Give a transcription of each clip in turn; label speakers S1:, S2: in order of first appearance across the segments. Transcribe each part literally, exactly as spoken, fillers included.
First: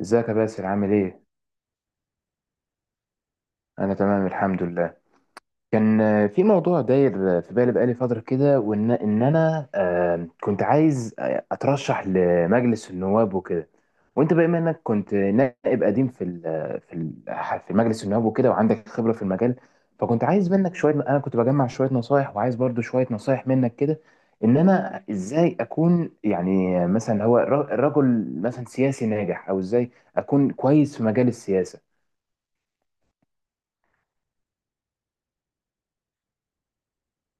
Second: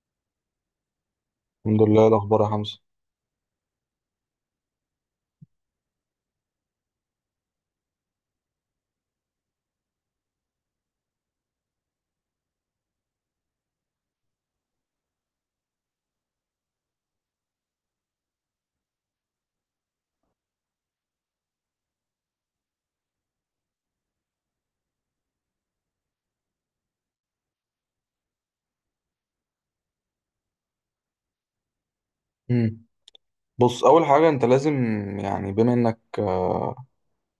S1: ازيك يا باسل عامل ايه؟
S2: الحمد لله. إيه الأخبار يا حمزة؟
S1: انا تمام الحمد لله. كان آه، في موضوع داير آه، في بالي بقالي فترة كده وان ان انا آه، كنت عايز آه، اترشح لمجلس النواب وكده. وانت بما انك كنت نائب قديم في ال- آه، في ال- في مجلس النواب وكده وعندك خبرة في المجال. فكنت عايز منك شوية، انا كنت بجمع شوية نصايح وعايز برضو شوية نصايح منك كده، ان انا ازاي اكون يعني آه، مثلا هو ر- رجل مثلا سياسي ناجح او ازاي اكون كويس في مجال السياسة.
S2: امم بص، أول حاجة أنت لازم، يعني بما إنك آه،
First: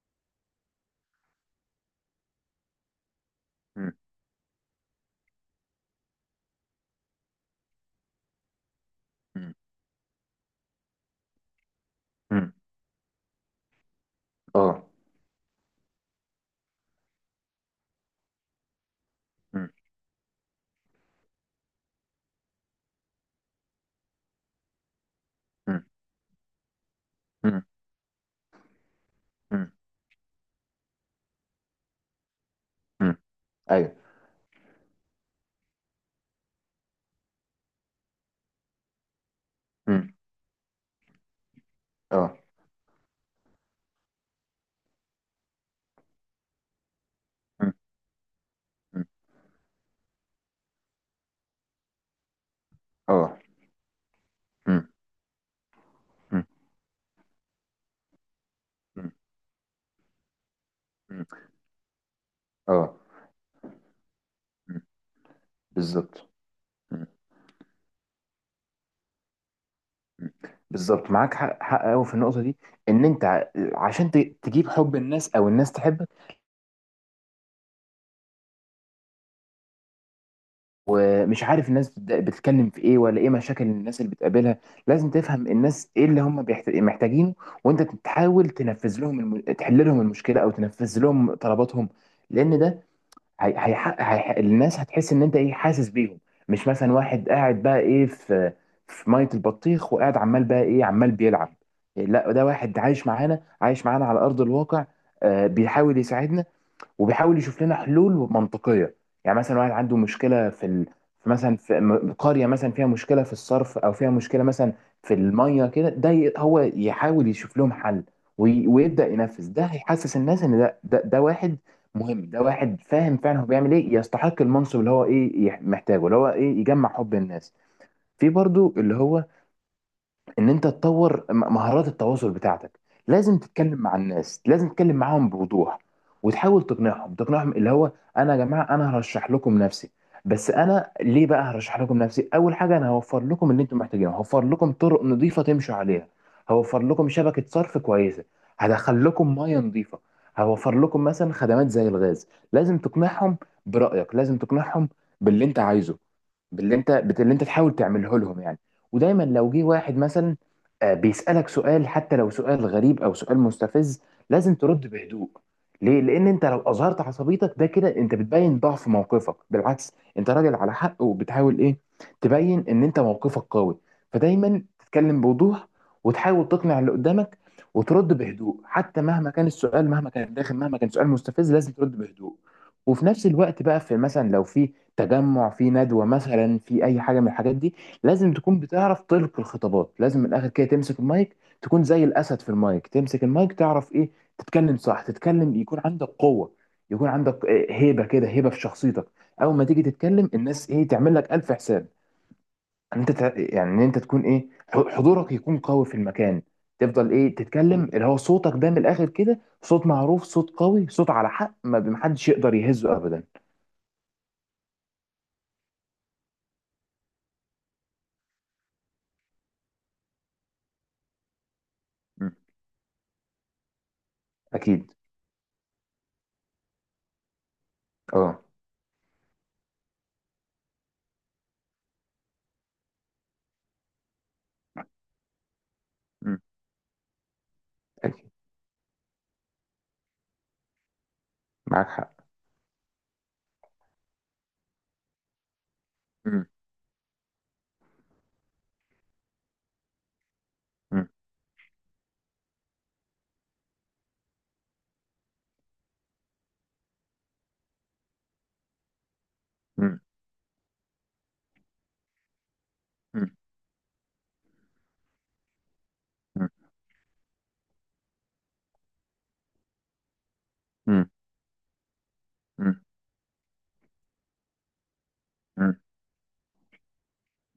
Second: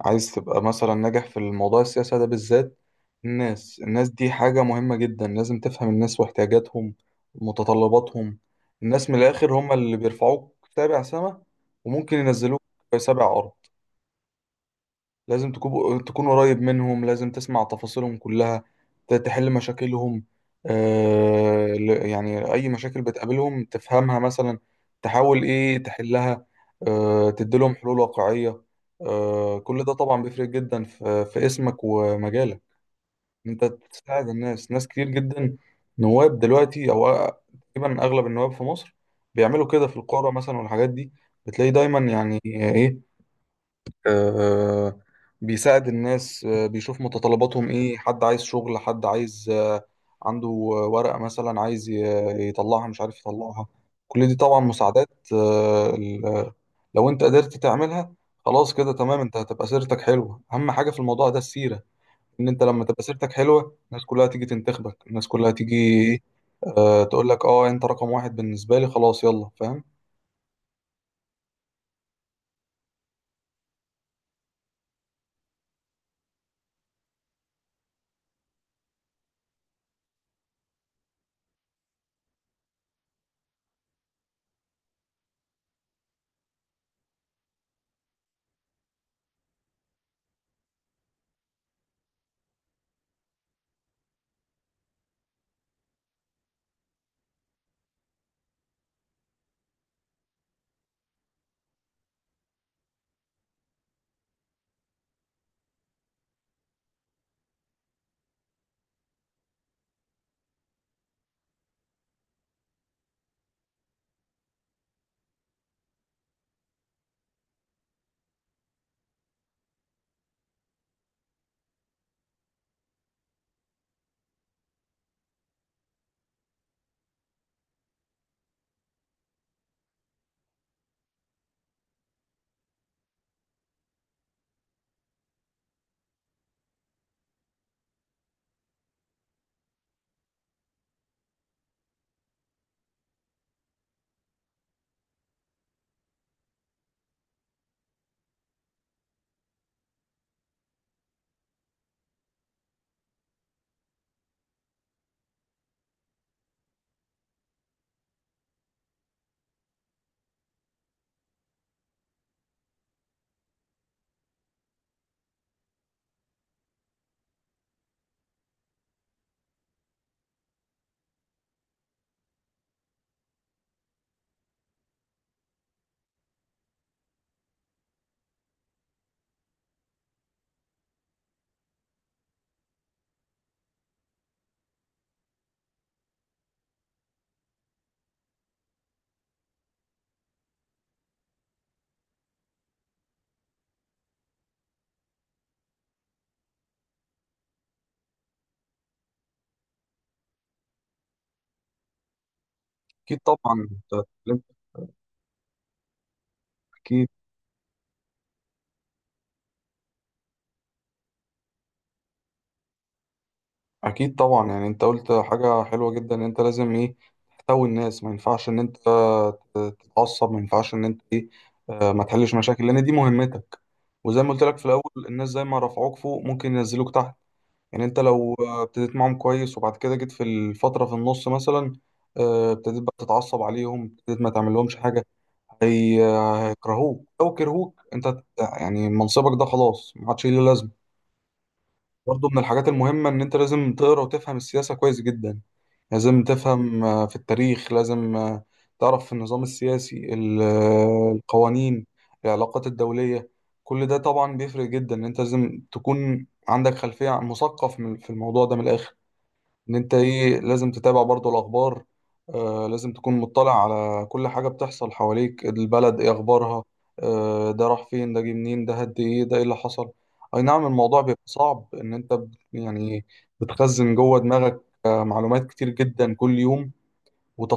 S2: عايز تبقى مثلا ناجح في الموضوع السياسة ده بالذات. الناس الناس دي حاجة مهمة جدا، لازم تفهم الناس واحتياجاتهم ومتطلباتهم. الناس من الآخر
S1: مم.
S2: هم اللي بيرفعوك سابع سما، وممكن
S1: مم.
S2: ينزلوك في سابع أرض.
S1: اه.
S2: لازم تكون تكون قريب منهم، لازم تسمع تفاصيلهم كلها، ت- تحل
S1: مم.
S2: مشاكلهم. آه، ل- يعني أي مشاكل بتقابلهم تفهمها، مثلا تحاول إيه
S1: مم.
S2: تحلها. آه،
S1: مم.
S2: تديلهم حلول واقعية. آه،
S1: مم.
S2: كل ده طبعا بيفرق جدا في في اسمك ومجالك.
S1: مم.
S2: أنت
S1: ايوه.
S2: تساعد الناس، ناس كتير جدا. نواب دلوقتي أو أ- تقريبا أغلب النواب في مصر بيعملوا كده في
S1: مم.
S2: القرى مثلا والحاجات دي. بتلاقي دايما
S1: اه.
S2: يعني إيه، آه، بيساعد الناس، آه، بيشوف متطلباتهم
S1: مم.
S2: ايه، حد عايز شغل،
S1: مم.
S2: حد عايز آه، عنده ورقة مثلا عايز ي- يطلعها، مش عارف
S1: اه.
S2: يطلعها. كل دي طبعا
S1: مم.
S2: مساعدات. آه،
S1: مم.
S2: ال- لو انت قدرت تعملها خلاص، كده
S1: مم.
S2: تمام، انت هتبقى سيرتك حلوة. اهم حاجة في
S1: مم.
S2: الموضوع ده السيرة. ان انت لما
S1: اه.
S2: تبقى سيرتك حلوة الناس كلها تيجي
S1: مم.
S2: تنتخبك، الناس كلها تيجي
S1: بالظبط.
S2: ايه، آه،
S1: مم.
S2: تقول لك اه انت رقم واحد بالنسبة لي، خلاص، يلا، فاهم.
S1: مم. بالظبط، معاك حق، حق قوي في النقطه دي. ان انت ع- عشان ت- تجيب حب الناس او الناس تحبك. ومش عارف الناس بت- بتتكلم في ايه ولا ايه مشاكل الناس اللي بتقابلها. لازم تفهم الناس ايه اللي هم بيحت- محتاجينه. وانت تحاول تنفذ لهم الم... تحل لهم المشكله او تنفذ لهم طلباتهم. لان ده هي هيحقق هيح... الناس هتحس ان انت ايه حاسس بيهم. مش مثلا واحد قاعد بقى ايه في في ميه البطيخ وقاعد عمال بقى ايه عمال بيلعب. لا ده واحد عايش معانا عايش معانا على ارض الواقع. آه بيحاول يساعدنا وبيحاول يشوف لنا حلول منطقيه. يعني مثلا واحد عنده مشكله في ال... في مثلا في م- قريه مثلا فيها مشكله في الصرف او فيها مشكله مثلا في الميه كده. ده ي- هو يحاول يشوف لهم حل وي... ويبدا ينفذ. ده هيحسس الناس ان ده ده, ده واحد مهم، ده واحد فاهم فعلا هو بيعمل ايه، يستحق المنصب اللي هو ايه يح- محتاجه، اللي هو ايه يجمع حب الناس. في برضو اللي هو ان انت تطور م- مهارات التواصل بتاعتك. لازم تتكلم مع الناس، لازم تتكلم معاهم بوضوح. وتحاول تقنعهم تقنعهم اللي هو: انا يا جماعه، انا هرشح لكم نفسي، بس انا ليه بقى هرشح لكم نفسي؟ اول حاجه انا هوفر لكم اللي انتم محتاجينه، هوفر لكم طرق نظيفه تمشوا عليها، هوفر لكم شبكه صرف كويسه، هدخل لكم ميه نظيفه، هوفر لكم مثلا خدمات زي الغاز. لازم تقنعهم، برأيك لازم تقنعهم باللي انت عايزه، باللي انت باللي انت تحاول تعمله لهم يعني. ودايما لو جه واحد مثلا آه، بيسألك سؤال، حتى لو سؤال غريب او سؤال مستفز، لازم ترد بهدوء. ليه؟ لان انت لو اظهرت عصبيتك، ده كده انت بتبين ضعف موقفك. بالعكس، انت راجل على حق وبتحاول ايه؟ تبين ان انت موقفك قوي. فدايما تتكلم بوضوح وتحاول تقنع اللي قدامك وترد بهدوء، حتى مهما كان السؤال، مهما كان داخل، مهما كان سؤال مستفز، لازم ترد بهدوء. وفي نفس الوقت بقى في مثلا لو في تجمع في ندوة مثلا، في اي حاجة من الحاجات دي، لازم تكون بتعرف تلقي الخطابات. لازم من الاخر كده تمسك المايك، تكون زي الاسد في المايك، تمسك المايك تعرف ايه، تتكلم صح، تتكلم يكون عندك قوه، يكون عندك آه، هيبه كده، هيبه في شخصيتك. اول ما تيجي تتكلم الناس ايه تعمل لك الف حساب. ان انت
S2: اكيد
S1: تع-
S2: طبعا
S1: يعني ان
S2: انت
S1: انت تكون
S2: اتكلمت.
S1: ايه ح- حضورك يكون قوي في المكان.
S2: اكيد.
S1: تفضل ايه تتكلم اللي هو صوتك ده من الاخر كده صوت معروف، صوت قوي، صوت على حق، ما محدش يقدر يهزه ابدا.
S2: اكيد طبعا، يعني انت قلت حاجه حلوه جدا، ان انت لازم ايه، تحتوي الناس. ما ينفعش ان انت تتعصب، ما ينفعش ان انت ايه، آه، ما
S1: م.
S2: تحلش مشاكل لان دي مهمتك. وزي ما قلت لك في الاول،
S1: اكيد.
S2: الناس زي ما رفعوك فوق ممكن ينزلوك تحت. يعني انت لو
S1: اه.
S2: آه، ابتديت معاهم كويس وبعد كده جيت في الفتره في النص مثلا آه، ابتديت بقى تتعصب عليهم، ابتديت ما تعملهمش حاجه. هي-
S1: م.
S2: هيكرهوك، لو كرهوك انت
S1: اكيد،
S2: يعني منصبك ده خلاص ما عادش ليه لازمه.
S1: معاك حق.
S2: برضه من الحاجات المهمة إن أنت لازم تقرأ وتفهم السياسة كويس جدا. لازم
S1: م.
S2: تفهم آه، في التاريخ، لازم آه، تعرف في النظام السياسي ال-
S1: م.
S2: آه، القوانين، العلاقات الدولية. كل ده طبعا بيفرق جدا، إن أنت لازم تكون عندك خلفية مثقف من- في الموضوع ده من الآخر. ان انت
S1: م.
S2: ايه، لازم تتابع برضو الاخبار، آه، لازم تكون
S1: م.
S2: مطلع على كل حاجة بتحصل حواليك، البلد ايه
S1: مم.
S2: اخبارها، آه، ده راح فين، ده جه منين، ده هد ايه، ده ايه اللي حصل. اي نعم الموضوع
S1: مم.
S2: بيبقى صعب، ان انت بت-
S1: مم.
S2: يعني بتخزن جوه دماغك آه معلومات كتير جدا كل يوم،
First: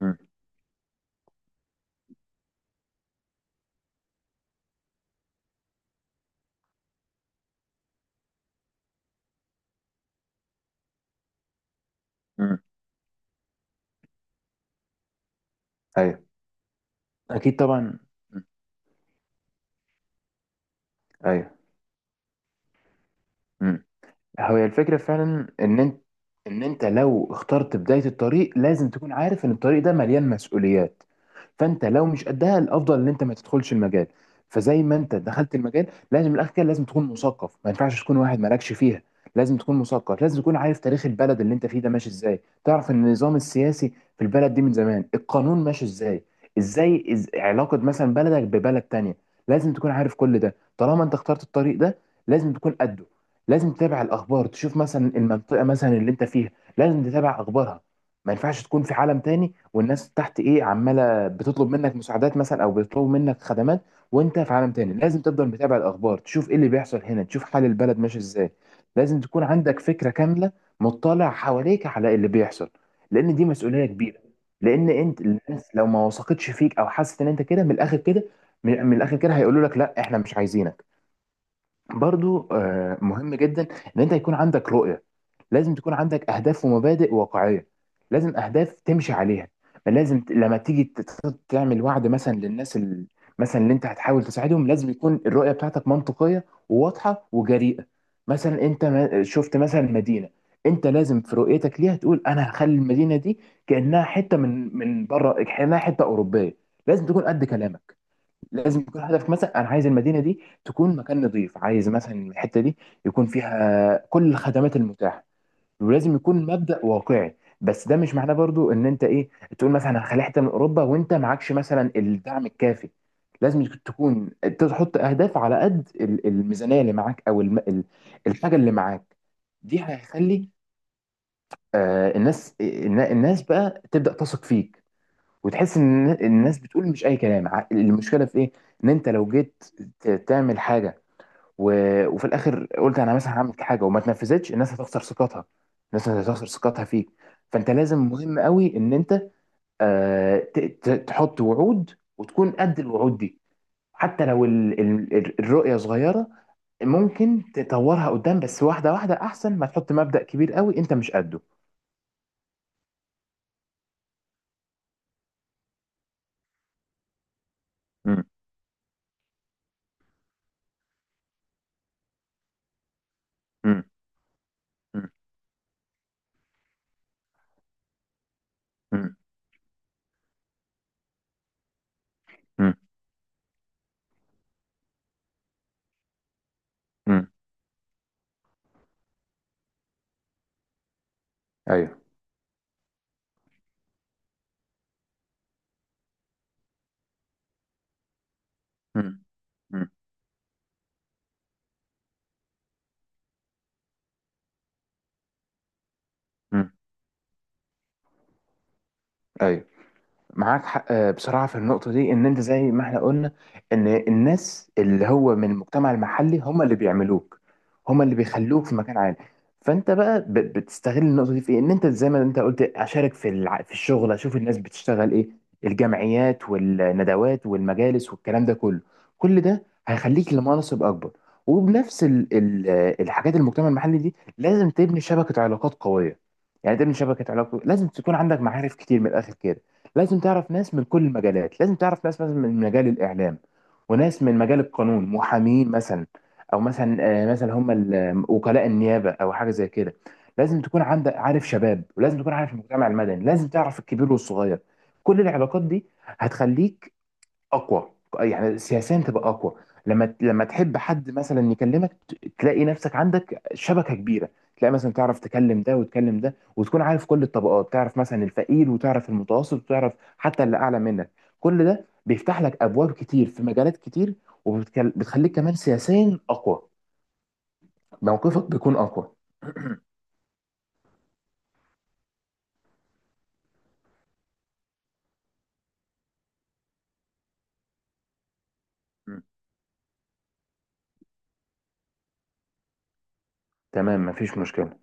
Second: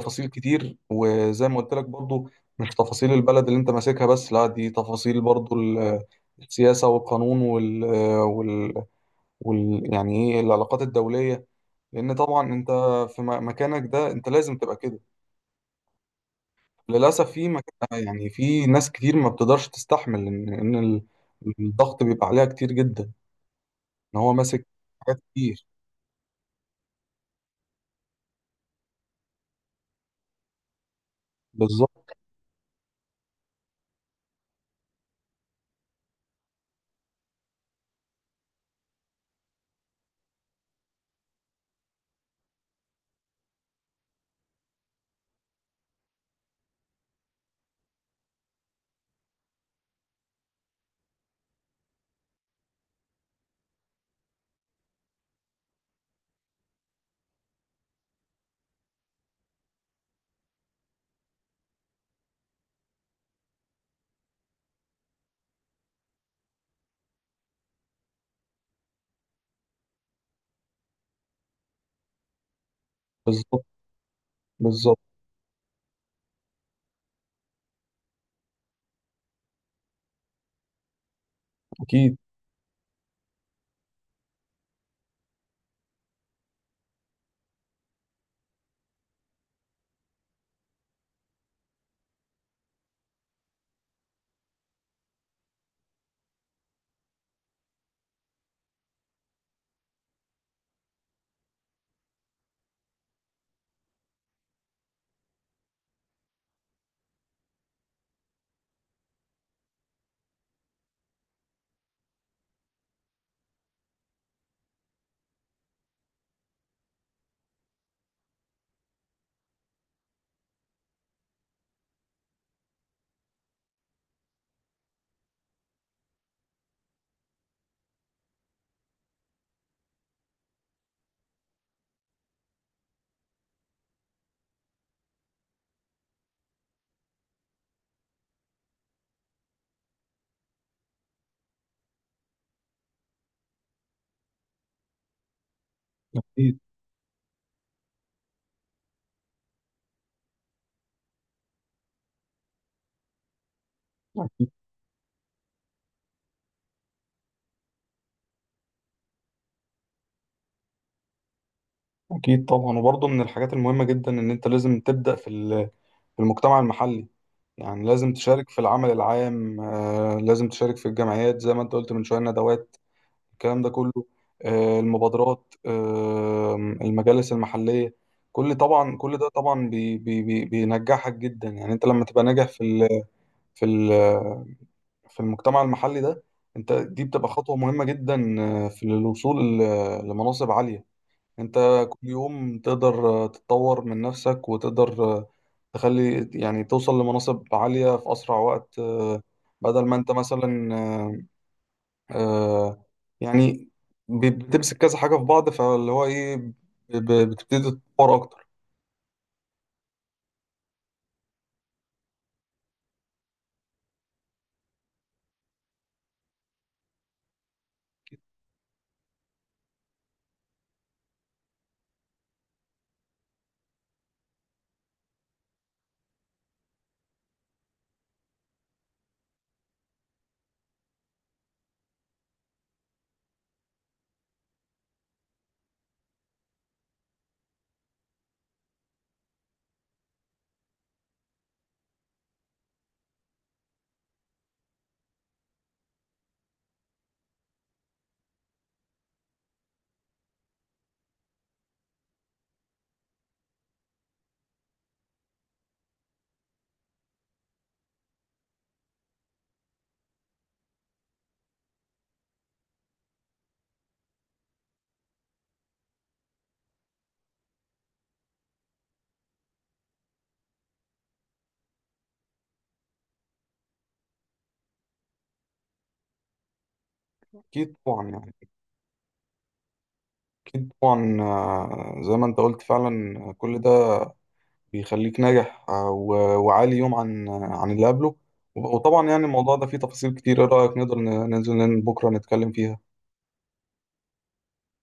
S1: مم.
S2: كتير. وزي ما قلت لك برضو، مش تفاصيل البلد اللي انت ماسكها بس، لا، دي تفاصيل برضو ال- السياسة والقانون، وال, وال... وال... يعني ايه العلاقات الدولية. لان طبعا
S1: مم.
S2: انت في م- مكانك ده انت لازم تبقى كده.
S1: ايوه.
S2: للاسف في
S1: اكيد طبعا.
S2: مكان، يعني
S1: مم.
S2: في ناس كتير ما بتقدرش تستحمل ان ان ال-
S1: ايوه.
S2: الضغط بيبقى عليها كتير جدا،
S1: مم.
S2: ان هو
S1: هو هي
S2: ماسك
S1: الفكرة
S2: حاجات
S1: فعلا
S2: كتير.
S1: ان انت ان انت لو اخترت بداية الطريق لازم تكون عارف ان الطريق ده مليان مسؤوليات. فانت لو
S2: بالظبط،
S1: مش قدها، الافضل ان انت ما تدخلش المجال. فزي ما انت دخلت المجال، لازم من الاخر كده لازم تكون مثقف، ما ينفعش تكون واحد مالكش فيها. لازم تكون مثقف، لازم تكون عارف تاريخ البلد اللي انت فيه ده ماشي ازاي، تعرف ان النظام السياسي في البلد دي من زمان القانون ماشي ازاي، ازاي إز... علاقة مثلا بلدك ببلد تانية. لازم تكون عارف كل ده طالما انت اخترت الطريق ده، لازم تكون قده. لازم تتابع الاخبار، تشوف مثلا المنطقه مثلا اللي انت فيها، لازم تتابع اخبارها. ما ينفعش تكون في عالم تاني والناس تحت ايه عماله بتطلب منك مساعدات مثلا او بيطلبوا منك خدمات وانت في عالم تاني. لازم تفضل متابع الاخبار، تشوف ايه اللي بيحصل هنا، تشوف حال البلد ماشي ازاي. لازم تكون عندك فكره كامله، مطلع حواليك على اللي بيحصل، لان دي
S2: بالظبط،
S1: مسؤوليه كبيره. لان
S2: بالظبط.
S1: انت الناس لو ما وثقتش فيك او حست ان انت كده من الاخر كده، من من الاخر كده هيقولوا لك لا احنا مش عايزينك.
S2: اكيد،
S1: برضو آه، مهم جدا ان انت يكون عندك رؤية. لازم تكون عندك اهداف ومبادئ واقعية، لازم اهداف تمشي عليها. لازم ت- لما تيجي ت- ت- تعمل وعد مثلا للناس، ال... مثلا اللي انت هتحاول تساعدهم، لازم يكون الرؤية بتاعتك منطقية وواضحة وجريئة. مثلا انت ما- شفت مثلا مدينة، انت لازم في رؤيتك ليها تقول انا هخلي المدينة دي كأنها حتة من من بره، كأنها حتة أوروبية. لازم تكون قد كلامك. لازم يكون هدفك مثلا انا عايز المدينه دي تكون مكان نظيف، عايز مثلا الحته دي يكون فيها كل الخدمات المتاحه. ولازم يكون مبدأ واقعي، بس ده مش معناه برضو ان انت ايه تقول مثلا هخلي حته من اوروبا وانت معكش مثلا الدعم الكافي. لازم تكون تحط اهداف على قد ال- الميزانيه اللي معاك او الم- ال- الحاجه اللي معاك. دي هيخلي آه، الناس النا- الناس بقى تبدأ تثق فيك، وتحس ان الناس بتقول مش اي كلام. ع- المشكله في ايه؟ ان انت لو جيت ت- تعمل حاجه، و... وفي الاخر قلت انا مثلا هعمل حاجه وما تنفذتش، الناس هتخسر ثقتها، الناس هتخسر
S2: اكيد،
S1: ثقتها فيك. فانت لازم مهم قوي ان انت آه، ت... ت... تحط وعود وتكون قد الوعود دي. حتى لو
S2: اكيد.
S1: ال... ال... ال- الرؤيه صغيره، ممكن تطورها قدام، بس واحده واحده احسن ما تحط مبدأ كبير قوي انت مش قده.
S2: اكيد طبعا. وبرضه من الحاجات المهمه جدا ان انت لازم تبدا في ال- في المجتمع المحلي. يعني لازم
S1: مم.
S2: تشارك في العمل العام، آه، لازم تشارك في الجمعيات زي ما انت قلت من شويه، ندوات، الكلام ده
S1: مم.
S2: كله، آه،
S1: مم.
S2: المبادرات، آه، المجالس المحلية. كل طبعا
S1: مم.
S2: كل ده طبعا بي بي بي بينجحك جدا. يعني انت لما تبقى ناجح في
S1: مم.
S2: ال في ال في المجتمع المحلي ده، انت دي
S1: مم.
S2: بتبقى خطوة مهمة جدا آه، في الوصول ل- لمناصب عالية. انت
S1: ايوه.
S2: كل يوم تقدر آه، تتطور من نفسك، وتقدر آه، تخلي يعني توصل لمناصب عالية في أسرع وقت. آه،
S1: مم.
S2: بدل ما انت مثلا آه، آه يعني ب- بتمسك كذا حاجة في بعض، فاللي هو إيه ب-
S1: مم.
S2: ب- بتبتدي تتطور أكتر.
S1: ايوه، معاك حق. آه، بصراحه في النقطه دي، ان انت زي ما احنا قلنا، ان الناس اللي هو من المجتمع المحلي هم اللي بيعملوك، هم اللي بيخلوك في مكان عالي. فانت بقى ب- بتستغل النقطه دي في إيه؟ ان انت زي ما انت قلت اشارك في الع... في الشغل، اشوف الناس بتشتغل ايه. الجمعيات والندوات والمجالس والكلام ده كله، كل ده هيخليك لمناصب اكبر. وبنفس ال... ال... آه، الحاجات المجتمع المحلي دي، لازم تبني شبكه علاقات قويه. يعني تبني شبكه علاقات، لازم تكون عندك معارف كتير من الاخر كده. لازم تعرف ناس من كل المجالات، لازم تعرف ناس مثلا من مجال الإعلام، وناس من مجال القانون، محامين مثلا، أو مثلا آه، مثلا هم ال- آه، وكلاء النيابة أو حاجة زي كده. لازم تكون عندك عارف شباب، ولازم تكون عارف المجتمع المدني، لازم تعرف الكبير والصغير. كل العلاقات دي هتخليك اقوى، يعني سياسيا تبقى اقوى. لما لما تحب حد مثلا يكلمك، ت- تلاقي نفسك عندك شبكه كبيره، تلاقي مثلا تعرف تكلم ده وتكلم ده، وتكون عارف كل الطبقات، تعرف مثلا الفقير، وتعرف المتوسط، وتعرف حتى اللي اعلى منك. كل ده بيفتح لك ابواب كتير في مجالات كتير، وبتخليك كمان سياسيا اقوى،
S2: أكيد طبعا، يعني
S1: موقفك بيكون اقوى.
S2: أكيد طبعا، آه، زي ما أنت قلت فعلا، آه، كل ده بيخليك ناجح آه، و- وعالي يوم عن آه، عن اللي قبله. وب- وطبعا يعني الموضوع ده فيه تفاصيل كتير، إيه رأيك نقدر ن- ننزل بكرة نتكلم فيها؟
S1: تمام مفيش مشكله.